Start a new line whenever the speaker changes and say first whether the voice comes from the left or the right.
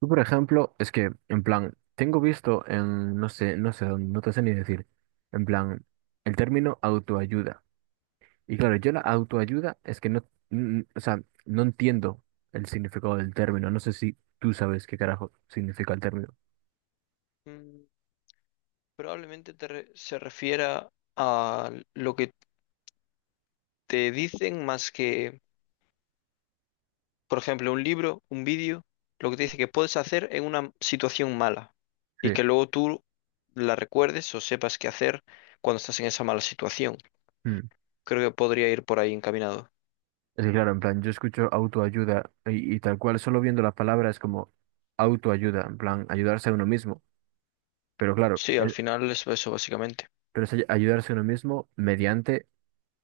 right: Tú, por ejemplo, es que, en plan, tengo visto en, no sé, no sé dónde, no te sé ni decir, en plan, el término autoayuda. Y claro, yo la autoayuda es que no, o sea, no entiendo el significado del término. No sé si tú sabes qué carajo significa el término.
left: Mm, probablemente se refiera a lo que te dicen más que, por ejemplo, un libro, un vídeo, lo que te dice que puedes hacer en una situación mala y
right: Sí.
left: que luego tú la recuerdes o sepas qué hacer cuando estás en esa mala situación.
right: Mm.
left: Creo que podría ir por ahí encaminado.
right: Es que, claro, en plan, yo escucho autoayuda y tal cual, solo viendo las palabras como autoayuda, en plan, ayudarse a uno mismo. Pero claro,
left: Sí, al final es eso básicamente.
right: pero es ayudarse a uno mismo mediante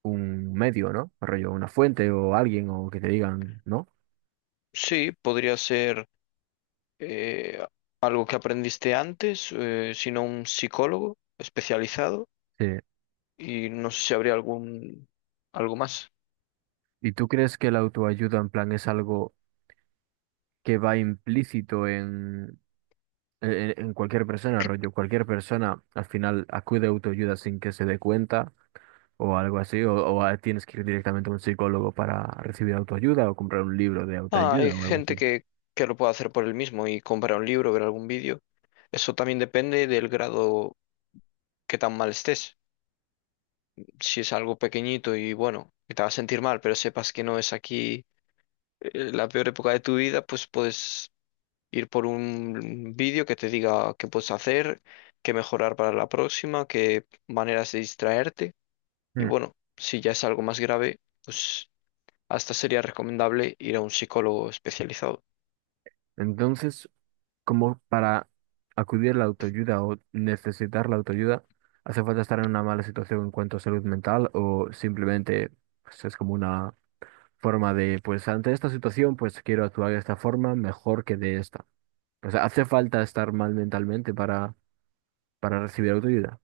right: un medio, ¿no? Rollo, una fuente o alguien o que te digan, ¿no?
left: Sí, podría ser eh, algo que aprendiste antes, sino un psicólogo especializado
right: Sí.
left: y no sé si habría algún algo más.
right: ¿Y tú crees que la autoayuda en plan es algo que va implícito en cualquier persona, rollo? Cualquier persona al final acude a autoayuda sin que se dé cuenta o algo así, o tienes que ir directamente a un psicólogo para recibir autoayuda o comprar un libro de
left: Ah, hay
right: autoayuda o algo
left: gente
right: así.
left: que lo puede hacer por él mismo y comprar un libro, ver algún vídeo. Eso también depende del grado que tan mal estés. Si es algo pequeñito y bueno, que te vas a sentir mal, pero sepas que no es aquí la peor época de tu vida, pues puedes ir por un vídeo que te diga qué puedes hacer, qué mejorar para la próxima, qué maneras de distraerte. Y
right: Mm.
left: bueno, si ya es algo más grave, pues hasta sería recomendable ir a un psicólogo especializado.
right: Entonces, como para acudir a la autoayuda o necesitar la autoayuda, hace falta estar en una mala situación en cuanto a salud mental o simplemente, pues, es como una forma de, pues ante esta situación, pues quiero actuar de esta forma mejor que de esta. O sea, hace falta estar mal mentalmente para recibir autoayuda.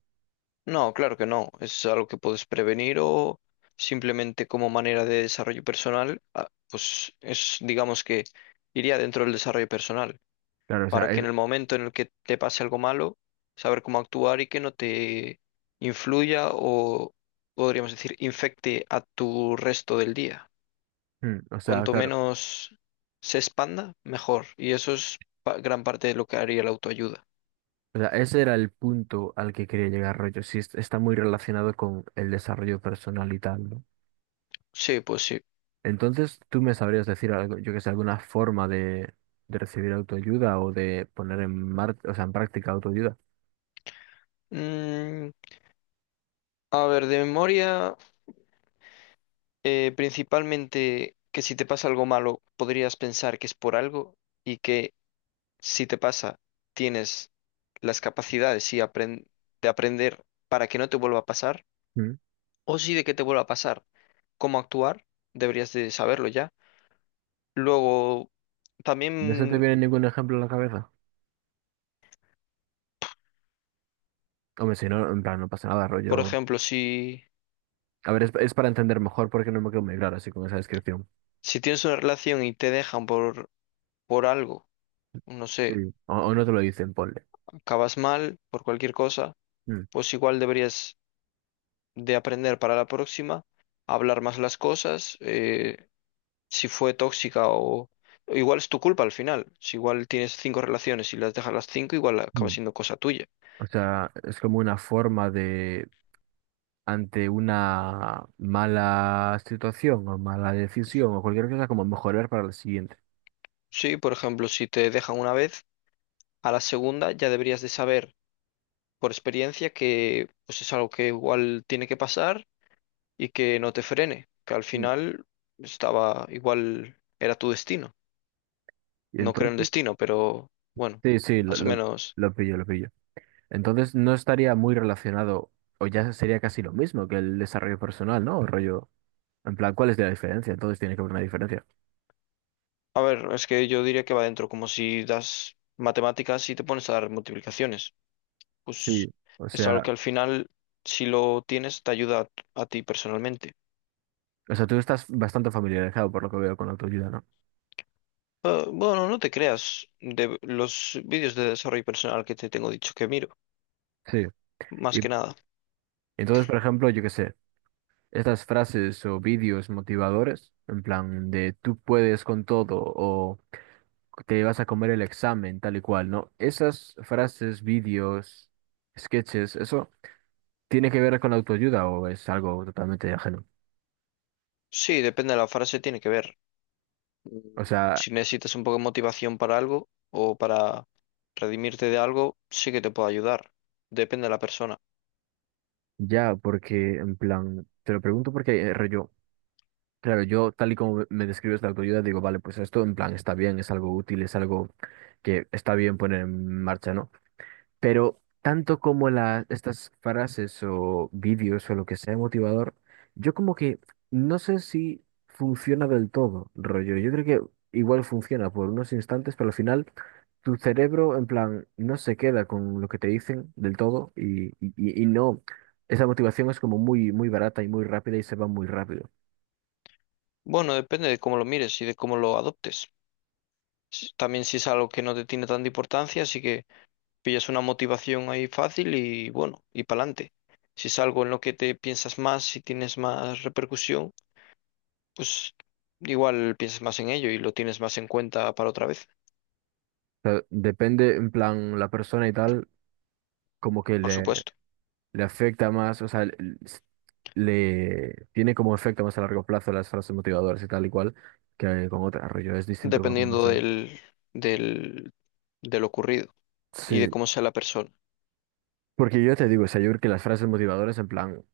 left: No, claro que no. Es algo que puedes prevenir o simplemente como manera de desarrollo personal, ah, pues es, digamos que iría dentro del desarrollo personal,
right: Claro, o sea,
left: para que
right: es,
left: en el momento en el que te pase algo malo, saber cómo actuar y que no te influya o podríamos decir infecte a tu resto del día.
right: mm, o sea,
left: Cuanto
right: claro.
left: menos se expanda, mejor. Y eso es gran parte de lo que haría la autoayuda.
right: O sea, ese era el punto al que quería llegar, rollo. Sí, está muy relacionado con el desarrollo personal y tal, ¿no?
left: Sí, pues sí.
right: Entonces, ¿tú me sabrías decir algo, yo que sé, alguna forma de recibir autoayuda o de poner en mar, o sea, en práctica autoayuda?
left: Mm, a ver, de memoria. Principalmente que si te pasa algo malo, podrías pensar que es por algo y que si te pasa, tienes las capacidades y de aprender para que no te vuelva a pasar,
right: ¿Mm?
left: o si de que te vuelva a pasar, cómo actuar, deberías de saberlo ya. Luego,
right: ¿No se te
left: también,
right: viene ningún ejemplo a la cabeza? Hombre, si no, en plan, no pasa nada,
left: por
right: rollo.
left: ejemplo,
right: A ver, es para entender mejor porque no me quedo muy claro así con esa descripción.
left: si tienes una relación y te dejan por algo, no
right: Sí.
left: sé,
right: O no te lo dicen, ponle.
left: acabas mal por cualquier cosa,
right: Mm.
left: pues igual deberías de aprender para la próxima, hablar más las cosas, si fue tóxica o... Igual es tu culpa al final. Si igual tienes cinco relaciones y las dejas las cinco, igual acaba
right: Mm.
left: siendo cosa tuya.
right: O sea, es como una forma de, ante una mala situación o mala decisión o cualquier cosa, como mejorar para la siguiente.
left: Sí, por ejemplo, si te dejan una vez, a la segunda ya deberías de saber por experiencia que pues es algo que igual tiene que pasar y que no te frene, que al
right: Mm.
left: final estaba igual era tu destino.
right: Y
left: No creo en
right: entonces,
left: destino, pero bueno,
right: sí, sí,
left: más o menos.
right: lo pillo, lo pillo. Entonces no estaría muy relacionado, o ya sería casi lo mismo que el desarrollo personal, ¿no? El rollo, en plan, ¿cuál es la diferencia? Entonces tiene que haber una diferencia.
left: A ver, es que yo diría que va dentro, como si das matemáticas y te pones a dar multiplicaciones.
right: Sí,
left: Pues
right: o
left: es algo
right: sea,
left: que al final, si lo tienes, te ayuda a ti personalmente.
right: o sea, tú estás bastante familiarizado por lo que veo con la autoayuda, ¿no?
left: Bueno, no te creas, de los vídeos de desarrollo personal que te tengo dicho que miro,
right: Sí.
left: más
right: Y
left: que nada.
right: entonces, por ejemplo, yo qué sé, estas frases o vídeos motivadores, en plan de tú puedes con todo o te vas a comer el examen, tal y cual, ¿no? Esas frases, vídeos, sketches, ¿eso tiene que ver con la autoayuda o es algo totalmente ajeno?
left: Sí, depende de la frase, tiene que ver.
right: O
left: Mm,
right: sea,
left: si necesitas un poco de motivación para algo o para redimirte de algo, sí que te puede ayudar. Depende de la persona.
right: ya, porque en plan, te lo pregunto porque rollo, claro, yo tal y como me describes la autoayuda, digo, vale, pues esto en plan está bien, es algo útil, es algo que está bien poner en marcha, ¿no? Pero tanto como estas frases o vídeos o lo que sea motivador, yo como que no sé si funciona del todo, rollo. Yo creo que igual funciona por unos instantes, pero al final tu cerebro en plan no se queda con lo que te dicen del todo y no, esa motivación es como muy, muy barata y muy rápida y se va muy rápido.
left: Bueno, depende de cómo lo mires y de cómo lo adoptes. También si es algo que no te tiene tanta importancia, así que pillas una motivación ahí fácil y bueno, y para adelante. Si es algo en lo que te piensas más, si tienes más repercusión, pues igual piensas más en ello y lo tienes más en cuenta para otra vez,
right: O sea, depende en plan la persona y tal, como que
left: por
right: le,
left: supuesto,
right: le afecta más, o sea, le tiene como efecto más a largo plazo las frases motivadoras y tal y cual que con otra rollo, es distinto para cada
left: dependiendo
right: persona.
left: del, de lo ocurrido y de
right: Sí,
left: cómo sea la persona.
right: porque yo te digo, o sea, yo creo que las frases motivadoras en plan,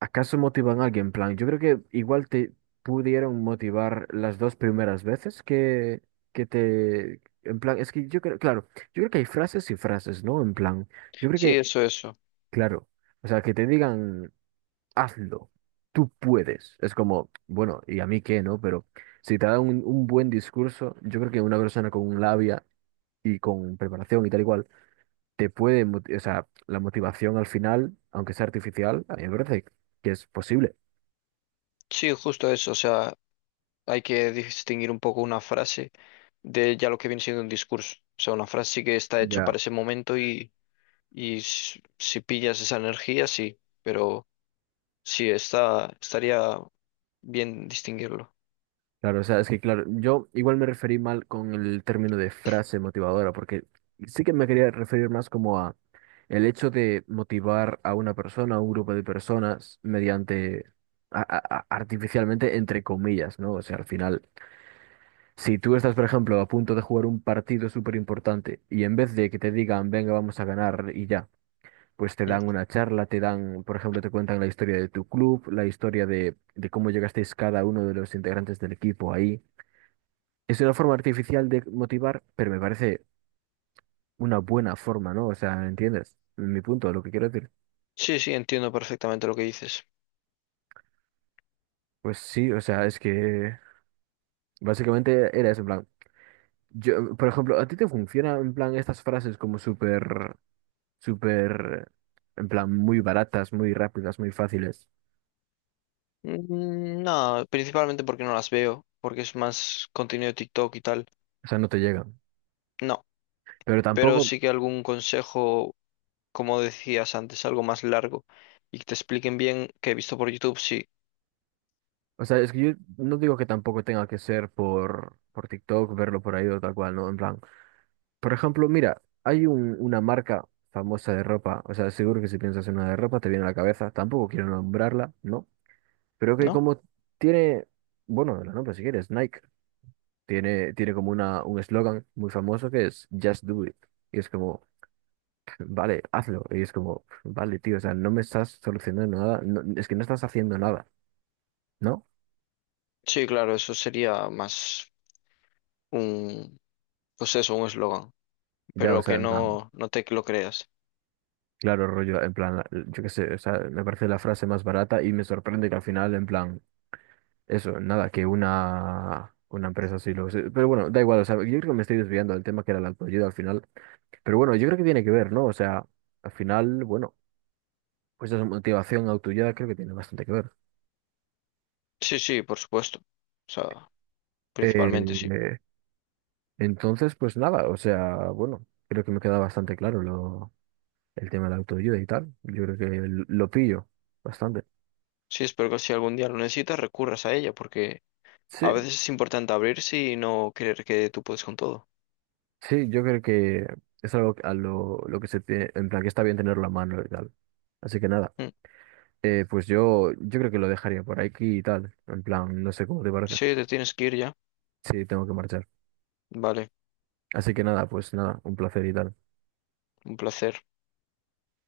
right: ¿acaso motivan a alguien? En plan, yo creo que igual te pudieron motivar las dos primeras veces que te, en plan, es que yo creo, claro, yo creo que hay frases y frases, ¿no? En plan, yo creo
left: Sí,
right: que,
left: eso, eso.
right: claro, o sea, que te digan, hazlo, tú puedes. Es como, bueno, ¿y a mí qué, no? Pero si te da un buen discurso, yo creo que una persona con labia y con preparación y tal y cual, te puede, o sea, la motivación al final, aunque sea artificial, a mí me parece que es posible.
left: Sí, justo eso. O sea, hay que distinguir un poco una frase de ya lo que viene siendo un discurso. O sea, una frase sí que está hecho
right: Ya.
left: para ese momento. Y si pillas esa energía, sí, pero sí, está, estaría bien distinguirlo.
right: Claro, o sea, es que claro, yo igual me referí mal con el término de frase motivadora, porque sí que me quería referir más como a el hecho de motivar a una persona, a un grupo de personas, mediante artificialmente, entre comillas, ¿no? O sea, al final, si tú estás, por ejemplo, a punto de jugar un partido súper importante y en vez de que te digan, venga, vamos a ganar y ya, pues te
left: Mm.
right: dan una charla, te dan, por ejemplo, te cuentan la historia de tu club, la historia de cómo llegasteis cada uno de los integrantes del equipo ahí. Es una forma artificial de motivar, pero me parece una buena forma, ¿no? O sea, ¿entiendes? Mi punto, lo que quiero decir.
left: Sí, sí, entiendo perfectamente lo que dices.
right: Pues sí, o sea, es que básicamente era eso, en plan. Yo, por ejemplo, ¿a ti te funciona en plan estas frases como súper, súper, en plan, muy baratas, muy rápidas, muy fáciles?
left: Mm, no, principalmente porque no las veo, porque es más contenido de TikTok y tal.
right: O sea, no te llegan.
left: No,
right: Pero
left: pero
right: tampoco,
left: sí que algún consejo como decías antes, algo más largo y que te expliquen bien que he visto por YouTube, sí,
right: o sea, es que yo no digo que tampoco tenga que ser por TikTok, verlo por ahí o tal cual, ¿no? En plan. Por ejemplo, mira, hay una marca famosa de ropa, o sea, seguro que si piensas en una de ropa te viene a la cabeza, tampoco quiero nombrarla, ¿no? Pero que
left: ¿no?
right: como tiene, bueno, la nombro si quieres, Nike, tiene como una, un eslogan muy famoso que es Just Do It. Y es como, vale, hazlo. Y es como, vale, tío, o sea, no me estás solucionando nada, es que no estás haciendo nada, ¿no?
left: Sí, claro, eso sería más un, pues eso, un eslogan,
right: Ya, o
left: pero
right: sea,
left: que
right: en plan,
left: no, no te lo creas.
right: claro, rollo, en plan, yo qué sé, o sea, me parece la frase más barata y me sorprende que al final, en plan, eso, nada, que una empresa sí lo, sí. Pero bueno, da igual, o sea, yo creo que me estoy desviando del tema que era la autoayuda al final. Pero bueno, yo creo que tiene que ver, ¿no? O sea, al final, bueno, pues esa motivación autoayuda creo que tiene bastante que ver.
left: Sí, sí, por supuesto. O sea,
right: Eh,
left: principalmente sí.
right: eh, entonces, pues nada, o sea, bueno, creo que me queda bastante claro lo, el tema de la autoayuda y tal. Yo creo que lo pillo bastante.
left: Sí, espero que si algún día lo necesitas, recurras a ella, porque a
right: Sí,
left: veces es importante abrirse y no creer que tú puedes con todo.
right: sí, yo creo que es algo a lo que se tiene, en plan que está bien tenerlo a mano y tal. Así que nada.
left: Mm.
right: Pues yo, yo creo que lo dejaría por aquí y tal. En plan, no sé cómo te parece.
left: Sí, te tienes que ir ya.
right: Sí, tengo que marchar.
left: Vale,
right: Así que nada, pues nada, un placer y tal.
left: un placer.